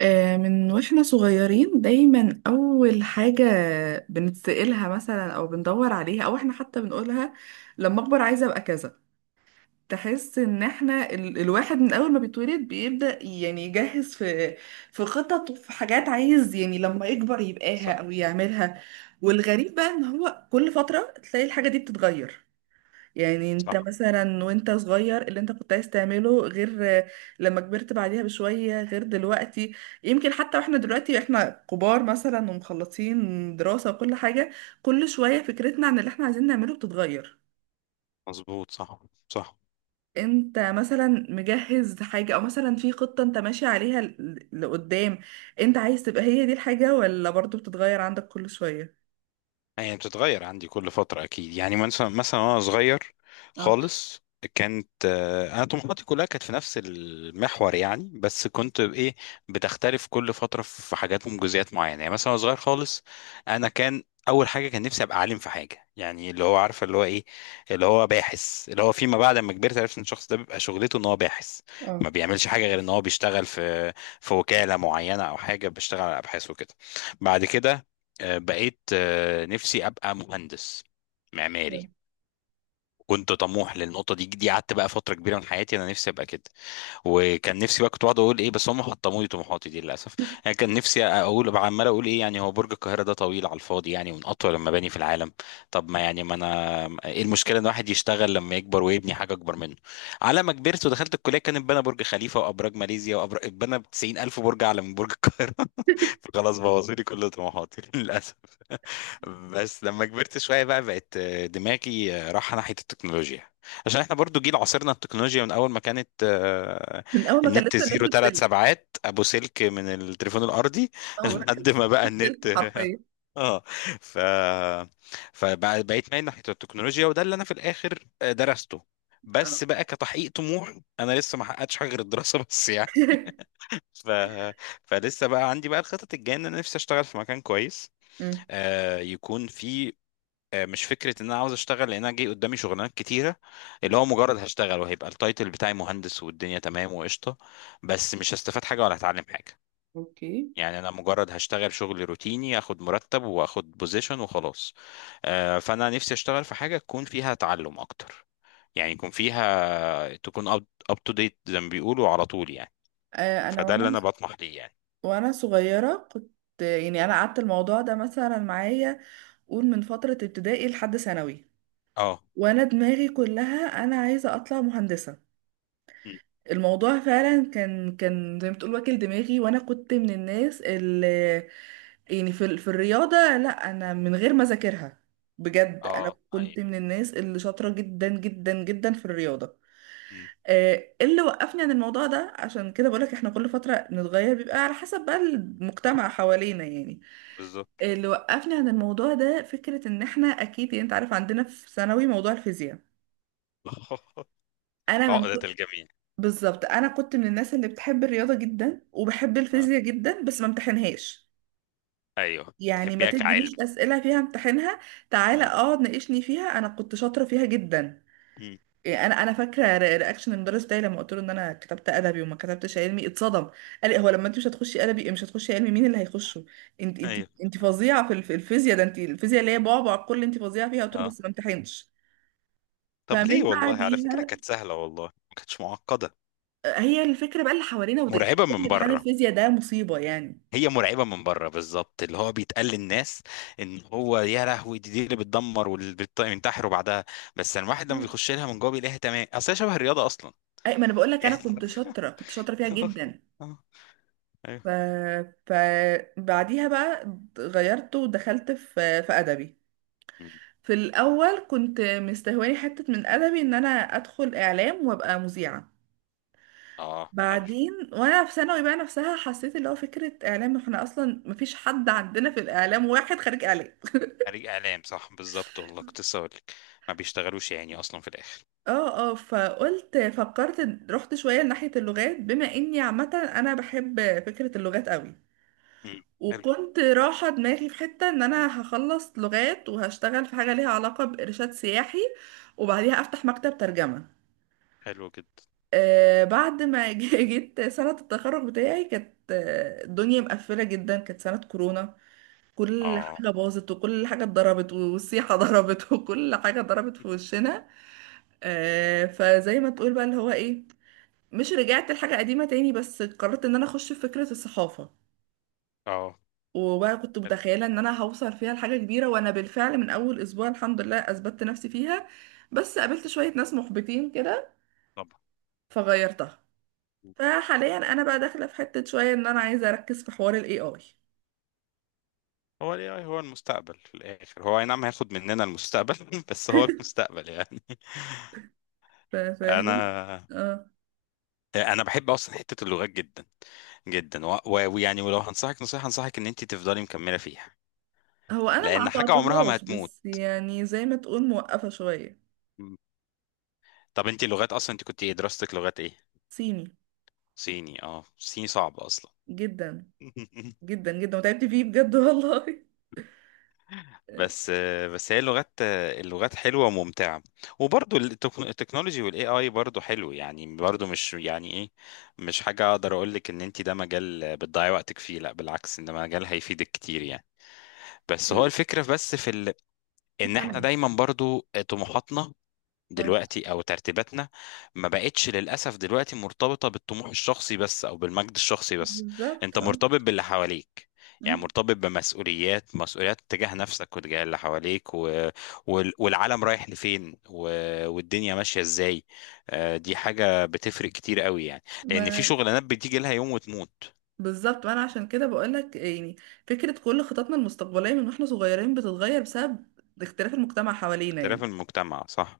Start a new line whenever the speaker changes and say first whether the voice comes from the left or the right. right: من واحنا صغيرين دايما اول حاجة بنتسألها مثلا او بندور عليها او احنا حتى بنقولها لما اكبر عايزة ابقى كذا. تحس ان احنا الواحد من اول ما بيتولد بيبدأ يعني يجهز في خطط وفي حاجات عايز يعني لما يكبر يبقاها
left: صح،
right: او يعملها. والغريب بقى ان هو كل فترة تلاقي الحاجة دي بتتغير، يعني انت
left: صح،
right: مثلا وانت صغير اللي انت كنت عايز تعمله غير، لما كبرت بعديها بشوية غير دلوقتي. يمكن حتى واحنا دلوقتي احنا كبار مثلا ومخلصين دراسة وكل حاجة، كل شوية فكرتنا عن اللي احنا عايزين نعمله بتتغير.
left: مظبوط، صح، صح.
right: انت مثلا مجهز حاجة او مثلا في خطة انت ماشي عليها لقدام، انت عايز تبقى هي دي الحاجة ولا برضو بتتغير عندك كل شوية؟
left: يعني بتتغير عندي كل فترة أكيد. يعني مثلا، وأنا صغير
right: اه،
left: خالص كانت، أنا طموحاتي كلها كانت في نفس المحور يعني. بس كنت بإيه، بتختلف كل فترة في حاجات ومجزئيات معينة. يعني مثلا وأنا صغير خالص أنا كان أول حاجة، كان نفسي أبقى عالم في حاجة. يعني اللي هو عارفة اللي هو إيه، اللي هو باحث. اللي هو فيما بعد لما كبرت عرفت إن الشخص ده بيبقى شغلته إن هو باحث، ما
right: اه.
left: بيعملش حاجة غير إن هو بيشتغل في وكالة معينة أو حاجة، بيشتغل على أبحاث وكده. بعد كده بقيت نفسي ابقى مهندس معماري. كنت طموح للنقطه دي. دي قعدت بقى فتره كبيره من حياتي انا نفسي ابقى كده. وكان نفسي بقى، كنت بقعد اقول ايه، بس هم حطموا لي طموحاتي دي للاسف. يعني كان نفسي اقول بقى، عمال اقول ايه يعني، هو برج القاهره ده طويل على الفاضي يعني، ومن اطول المباني في العالم. طب ما يعني، ما انا ايه المشكله ان واحد يشتغل لما يكبر ويبني حاجه اكبر منه؟ على ما كبرت ودخلت الكليه كان اتبنى برج خليفه وابراج ماليزيا وابراج اتبنى، ب 90000 برج اعلى من برج القاهره. فخلاص بوظوا لي كل طموحاتي للاسف. بس لما كبرت شوية بقى، بقت دماغي رايحة ناحية التكنولوجيا، عشان احنا برضو جيل عاصرنا التكنولوجيا من اول ما كانت،
right: من اول ما كان
left: النت
right: لسه
left: زيرو
right: الناس
left: ثلاث
right: بسلك،
left: سبعات ابو سلك من التليفون الارضي
right: اول ما كان
left: لحد
right: لسه
left: ما بقى
right: الناس بسلك
left: النت.
right: حرفيا.
left: اه. ف فبقيت مايل ناحية التكنولوجيا، وده اللي انا في الاخر درسته،
right: اه.
left: بس بقى كتحقيق طموح. انا لسه ما حققتش حاجه غير الدراسه بس يعني. ف... فلسه بقى عندي بقى الخطط الجايه، ان انا نفسي اشتغل في مكان كويس
right: مم.
left: يكون فيه، مش فكره ان انا عاوز اشتغل، لان انا جاي قدامي شغلانات كتيره اللي هو مجرد هشتغل وهيبقى التايتل بتاعي مهندس والدنيا تمام وقشطه، بس مش هستفاد حاجه ولا هتعلم حاجه.
right: اوكي.
left: يعني انا مجرد هشتغل شغل روتيني، اخد مرتب واخد بوزيشن وخلاص. فانا نفسي اشتغل في حاجه تكون فيها تعلم اكتر. يعني يكون فيها، تكون اب تو ديت زي ما بيقولوا على طول يعني.
right: آه، انا
left: فده اللي
right: وانا
left: انا بطمح ليه يعني.
right: وانا صغيره كنت، يعني انا قعدت الموضوع ده مثلا معايا، قول من فتره ابتدائي لحد ثانوي،
left: اه.
right: وانا دماغي كلها انا عايزه اطلع مهندسه.
left: مم.
right: الموضوع فعلا كان زي ما تقول واكل دماغي، وانا كنت من الناس اللي يعني في الرياضه، لا انا من غير ما اذاكرها بجد انا
left: اه، اي.
right: كنت من الناس اللي شاطره جدا جدا جدا في الرياضه.
left: مم.
right: آه، إيه اللي وقفني عن الموضوع ده؟ عشان كده بقولك احنا كل فترة نتغير، بيبقى على حسب بقى
left: صح،
right: المجتمع حوالينا يعني.
left: بالظبط.
right: اللي وقفني عن الموضوع ده فكرة ان احنا، اكيد يعني انت عارف عندنا في ثانوي موضوع الفيزياء. انا من
left: عقدة
right: ك- بالظبط انا كنت من
left: الجميع.
right: الناس اللي بتحب الرياضة جدا وبحب الفيزياء جدا بس ما امتحنهاش.
left: ايوه،
right: يعني ما
left: تحبيها كعلم.
right: تدينيش اسئلة فيها امتحنها، تعالى
left: مم.
right: اقعد ناقشني فيها انا كنت شاطرة فيها جدا.
left: مم.
right: إيه، انا فاكره رياكشن المدرس بتاعي لما قلت له ان انا كتبت ادبي وما كتبتش علمي اتصدم. قال لي هو لما انت مش هتخشي ادبي مش هتخشي علمي مين اللي هيخشه؟ انت انت
left: ايوه.
right: انت فظيعه في الفيزياء، ده انت الفيزياء اللي هي بعبع الكل، انت فظيعه فيها، قلت له
left: اه،
right: بس ما امتحنش.
left: طب ليه؟
right: فمن
left: والله على فكرة
right: بعديها،
left: كانت سهلة، والله ما كانتش معقدة.
right: هي الفكره بقى اللي حوالينا
left: مرعبة من
right: امتحان
left: بره.
right: الفيزياء ده مصيبه يعني.
left: هي مرعبة من بره بالظبط، اللي هو بيتقال للناس ان هو يا لهوي، دي اللي بتدمر واللي بينتحروا بعدها. بس لما الواحد لما
right: مم.
left: بيخش لها من جوه بيلاقيها تمام، اصل هي شبه الرياضة اصلا
right: اي ما انا بقول لك انا
left: يعني.
right: كنت شاطره، كنت شاطره فيها جدا.
left: اه.
right: ف
left: ايوه.
right: فبعديها بقى غيرت ودخلت في ادبي.
left: مم.
right: في الأول كنت مستهواني حتة من أدبي إن أنا أدخل إعلام وأبقى مذيعة.
left: اه، حلو.
right: بعدين وأنا في ثانوي بقى نفسها حسيت اللي هو فكرة إعلام، إحنا أصلا مفيش حد عندنا في الإعلام واحد خريج إعلام.
left: خريج اعلام، صح بالظبط، والله كنت لسه هقول لك ما بيشتغلوش يعني اصلا في الاخر.
right: اه، اه. فكرت رحت شوية لناحية اللغات بما إني عامة، أنا بحب فكرة اللغات قوي.
left: مم. حلو.
right: وكنت رايحة دماغي في حتة إن أنا هخلص لغات وهشتغل في حاجة ليها علاقة بإرشاد سياحي، وبعديها أفتح مكتب ترجمة.
left: حلو جدا.
right: آه، بعد ما جيت سنة التخرج بتاعي كانت الدنيا مقفلة جدا، كانت سنة كورونا. كل
left: اه.
right: حاجة باظت وكل حاجة اتضربت والسيحة ضربت وكل حاجة ضربت في وشنا. فزي ما تقول بقى اللي هو ايه، مش رجعت لحاجة قديمة تاني بس قررت ان انا اخش في فكرة الصحافة.
left: اه،
right: وبقى كنت متخيلة ان انا هوصل فيها لحاجة كبيرة، وانا بالفعل من اول اسبوع الحمد لله اثبتت نفسي فيها. بس قابلت شوية ناس محبطين كده
left: طبعا.
right: فغيرتها. فحاليا انا بقى داخله في حته شويه ان انا عايزه اركز في حوار الاي اي.
left: هو ال AI هو المستقبل في الآخر. هو أي نعم هياخد مننا المستقبل بس هو المستقبل يعني.
right: فاهم؟
left: أنا
right: اه.
left: أنا بحب أصلا حتة اللغات جدا جدا، ويعني ولو هنصحك نصيحة، أنصحك إن أنت تفضلي مكملة فيها،
right: هو انا ما
left: لأن حاجة عمرها ما
right: قطعتهاش
left: هتموت.
right: بس يعني زي ما تقول موقفه شويه.
left: طب أنت لغات أصلا، أنت كنت إيه دراستك؟ لغات إيه؟
right: صيني.
left: صيني. أه صيني صعب أصلا.
right: جدا جدا جدا وتعبت فيه بجد والله. آه،
left: بس، بس هي اللغات، اللغات حلوه وممتعه، وبرضو التكنولوجي والاي اي برضو حلو يعني. برضو مش يعني ايه، مش حاجه اقدر اقول لك ان انت ده مجال بتضيعي وقتك فيه، لا بالعكس، ان ده مجال هيفيدك كتير يعني. بس هو
right: ال-
left: الفكره، بس في ال... ان احنا
right: كمل.
left: دايما برضو طموحاتنا
right: اه.
left: دلوقتي او ترتيباتنا ما بقتش للاسف دلوقتي مرتبطه بالطموح الشخصي بس، او بالمجد الشخصي بس.
right: بالظبط،
left: انت
right: اه.
left: مرتبط باللي حواليك، يعني
right: مم.
left: مرتبط بمسؤوليات، مسؤوليات تجاه نفسك وتجاه اللي حواليك، و... وال... والعالم رايح لفين، و... والدنيا ماشيه ازاي. دي حاجه بتفرق كتير قوي يعني، لان في
right: ما
left: شغلانات بتيجي لها يوم وتموت.
right: بالظبط، وانا عشان كده بقول لك يعني فكره كل خططنا المستقبليه من واحنا صغيرين بتتغير بسبب اختلاف المجتمع حوالينا
left: اختلاف
right: يعني.
left: المجتمع، صح،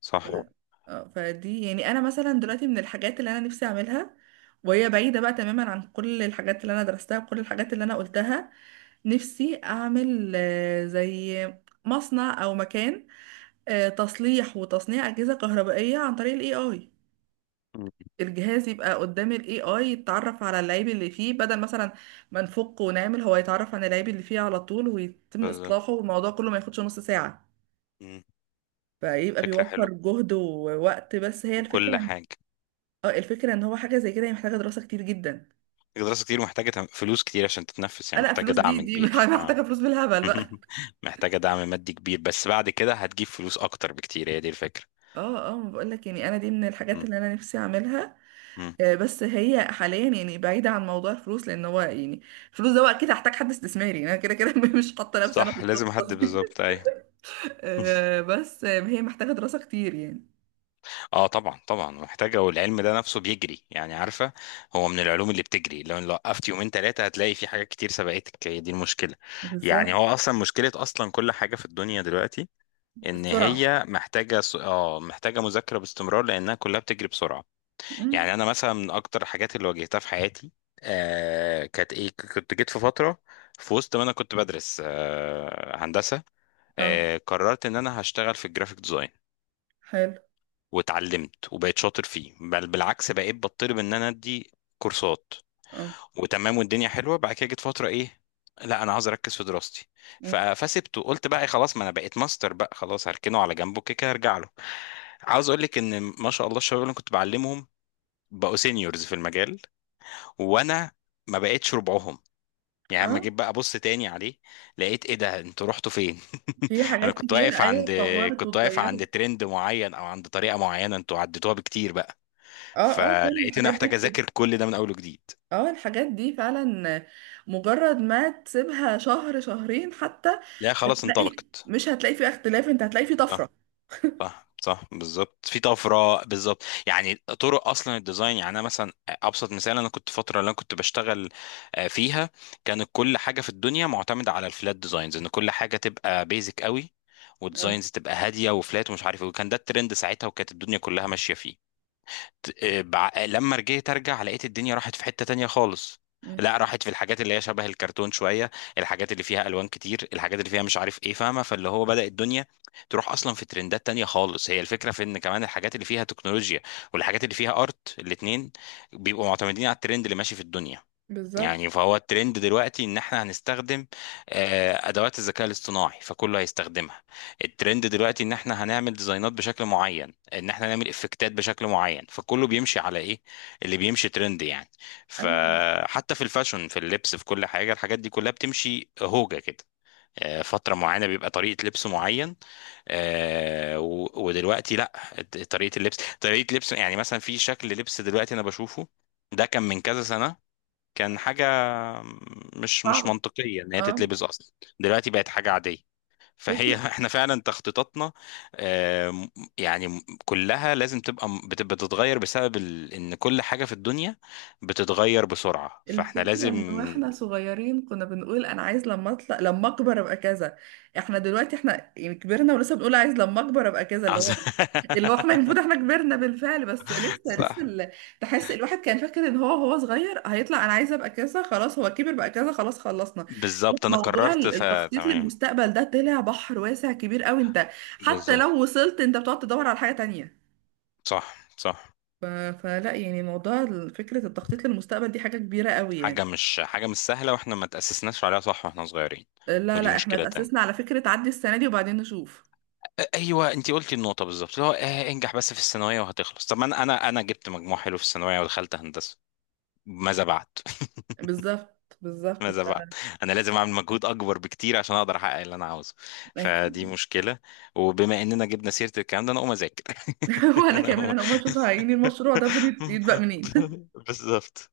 left: صح.
right: اه، فدي يعني انا مثلا دلوقتي من الحاجات اللي انا نفسي اعملها، وهي بعيدة بقى تماما عن كل الحاجات اللي انا درستها وكل الحاجات اللي انا قلتها. نفسي اعمل زي مصنع او مكان، تصليح وتصنيع اجهزة كهربائية عن طريق الاي اي.
left: مم.
right: الجهاز يبقى قدام الاي اي يتعرف على العيب اللي فيه، بدل مثلا ما نفك ونعمل، هو يتعرف على العيب اللي فيه على طول ويتم
left: بز...
right: اصلاحه، والموضوع كله ما ياخدش نص ساعة.
left: مم.
right: فيبقى
left: فكره حلوه،
right: بيوفر جهد ووقت، بس هي
left: وكل
right: الفكرة.
left: حاجه.
right: اه. الفكرة ان هو حاجة زي كده هي محتاجة دراسة كتير جدا.
left: دراسة كتير، محتاجة فلوس كتير عشان تتنفس يعني،
right: لا
left: محتاجة
right: فلوس دي
left: دعم
right: دي
left: كبير. اه.
right: محتاجة فلوس بالهبل بقى.
left: محتاجة دعم مادي كبير، بس بعد كده هتجيب فلوس أكتر بكتير، هي دي الفكرة.
right: اه، اه، ما بقولك يعني انا دي من الحاجات
left: مم.
right: اللي انا نفسي اعملها.
left: مم.
right: بس هي حاليا يعني بعيدة عن موضوع الفلوس، لان هو يعني الفلوس ده بقى كده هحتاج حد استثماري، انا كده كده مش حاطة نفسي انا في
left: صح، لازم حد،
right: الخطة دي.
left: بالظبط، أيوه.
right: آه، بس آه، هي محتاجة دراسة كتير يعني.
left: اه، طبعا طبعا محتاجة. والعلم ده نفسه بيجري يعني، عارفة. هو من العلوم اللي بتجري، لو وقفت يومين 3 هتلاقي في حاجات كتير سبقتك، هي دي المشكلة. يعني هو
right: بالظبط.
left: أصلا مشكلة أصلا كل حاجة في الدنيا دلوقتي، إن
right: السرعة.
left: هي محتاجة محتاجة مذاكرة باستمرار، لأنها كلها بتجري بسرعة.
right: مم.
left: يعني انا مثلا من اكتر الحاجات اللي واجهتها في حياتي، آه كانت ايه، كنت جيت في فتره، في وسط ما انا كنت بدرس آه هندسه،
right: اه،
left: آه قررت ان انا هشتغل في الجرافيك ديزاين،
right: حلو.
left: واتعلمت وبقيت شاطر فيه، بل بالعكس بقيت بطلب ان انا ادي كورسات،
right: اه.
left: وتمام والدنيا حلوه. بعد كده جيت فتره ايه، لا انا عاوز اركز في دراستي، ف-
right: مم.
left: فسبته، قلت بقى إيه، خلاص ما انا بقيت ماستر بقى، خلاص هركنه على جنبه، كده كده هرجع له. عاوز اقول لك ان ما شاء الله الشباب اللي أنا كنت بعلمهم بقوا سينيورز في المجال، وانا ما بقتش ربعهم. يعني اما
right: اه.
left: جيت بقى ابص تاني عليه لقيت، ايه ده انتوا رحتوا فين؟
right: في
left: انا
right: حاجات
left: كنت
right: كتير
left: واقف
right: ايوه
left: عند،
right: اتطورت
left: كنت واقف
right: واتغيرت.
left: عند ترند معين او عند طريقه معينه، انتوا عديتوها بكتير بقى.
right: اه، اه، كل
left: فلقيت ان انا
right: الحاجات
left: محتاج
right: دي.
left: اذاكر كل ده من اول وجديد.
right: اه. الحاجات دي فعلا مجرد ما تسيبها شهر شهرين حتى،
left: لا خلاص
right: هتلاقي،
left: انطلقت.
right: مش هتلاقي فيه اختلاف، انت هتلاقي فيه
left: صح.
right: طفرة.
left: صح، صح بالظبط، في طفره بالظبط. يعني طرق اصلا الديزاين، يعني انا مثلا ابسط مثال، انا كنت فتره اللي انا كنت بشتغل فيها كانت كل حاجه في الدنيا معتمده على الفلات ديزاينز، ان كل حاجه تبقى بيزك قوي،
right: اه.
left: وديزاينز تبقى هاديه وفلات ومش عارف ايه، وكان ده الترند ساعتها وكانت الدنيا كلها ماشيه فيه. لما رجعت ارجع لقيت الدنيا راحت في حتة تانية خالص.
right: مم.
left: لا راحت في الحاجات اللي هي شبه الكرتون شوية، الحاجات اللي فيها الوان كتير، الحاجات اللي فيها مش عارف ايه، فاهمة؟ فاللي هو بدأ الدنيا تروح اصلا في ترندات تانية خالص. هي الفكرة في ان كمان الحاجات اللي فيها تكنولوجيا والحاجات اللي فيها ارت، الاتنين بيبقوا معتمدين على الترند اللي ماشي في الدنيا.
right: بالظبط.
left: يعني فهو الترند دلوقتي ان احنا هنستخدم ادوات الذكاء الاصطناعي، فكله هيستخدمها. الترند دلوقتي ان احنا هنعمل ديزاينات بشكل معين، ان احنا نعمل افكتات بشكل معين، فكله بيمشي على ايه، اللي بيمشي ترند يعني.
right: ايوه.
left: فحتى في الفاشن، في اللبس، في كل حاجة، الحاجات دي كلها بتمشي هوجة كده. فترة معينة بيبقى طريقة لبس معين، ودلوقتي لا، طريقة اللبس، طريقة لبس، يعني مثلا في شكل لبس دلوقتي انا بشوفه، ده كان من كذا سنة كان حاجة مش
right: صعبة.
left: منطقية إن هي
right: اه.
left: تتلبس أصلا، دلوقتي بقت حاجة عادية. فهي
right: فكرة.
left: احنا فعلا تخطيطاتنا آم، يعني كلها لازم تبقى بتتغير بسبب ال... ان كل حاجة في الدنيا بتتغير بسرعة، فاحنا
right: الفكرة
left: لازم.
right: ان واحنا صغيرين كنا بنقول انا عايز لما اطلع لما اكبر ابقى كذا، احنا دلوقتي احنا يعني كبرنا ولسه بنقول عايز لما اكبر ابقى كذا، اللي هو
left: عز-
right: إيه؟ اللي هو احنا المفروض احنا كبرنا بالفعل بس لسه لسه
left: صح،
right: ال... تحس الواحد كان فاكر ان هو صغير هيطلع انا عايزه ابقى كذا خلاص، هو كبر بقى كذا خلاص خلصنا. لا،
left: بالظبط، انا
right: موضوع
left: قررت
right: التخطيط
left: فتمام.
right: للمستقبل ده طلع بحر واسع كبير قوي، انت حتى
left: بالظبط،
right: لو وصلت انت بتقعد تدور على حاجه تانية.
left: صح، صح.
right: فلا يعني موضوع فكره التخطيط للمستقبل دي حاجه كبيره قوي يعني.
left: حاجة مش سهلة، واحنا ما تأسسناش عليها، صح، واحنا صغيرين.
right: لا،
left: ودي
right: لا احنا
left: مشكلة
right: اتأسسنا
left: تانية.
right: على فكره عدي السنه دي وبعدين نشوف.
left: ايوه انت قلتي النقطه بالظبط، اللي هو آه انجح بس في الثانويه وهتخلص. طب ما انا جبت مجموع حلو في الثانويه ودخلت هندسه، ماذا بعد؟
right: بالظبط، بالظبط. ف...
left: ماذا بعد؟ انا لازم اعمل مجهود اكبر بكتير عشان اقدر احقق اللي انا عاوزه، فدي
right: أكيد.
left: مشكله. وبما اننا جبنا سيره الكلام ده، انا اقوم اذاكر.
right: وانا
left: انا
right: كمان
left: اقوم.
right: انا اول ما اشوف عيني المشروع ده المفروض يتبقى منين.
left: بالظبط.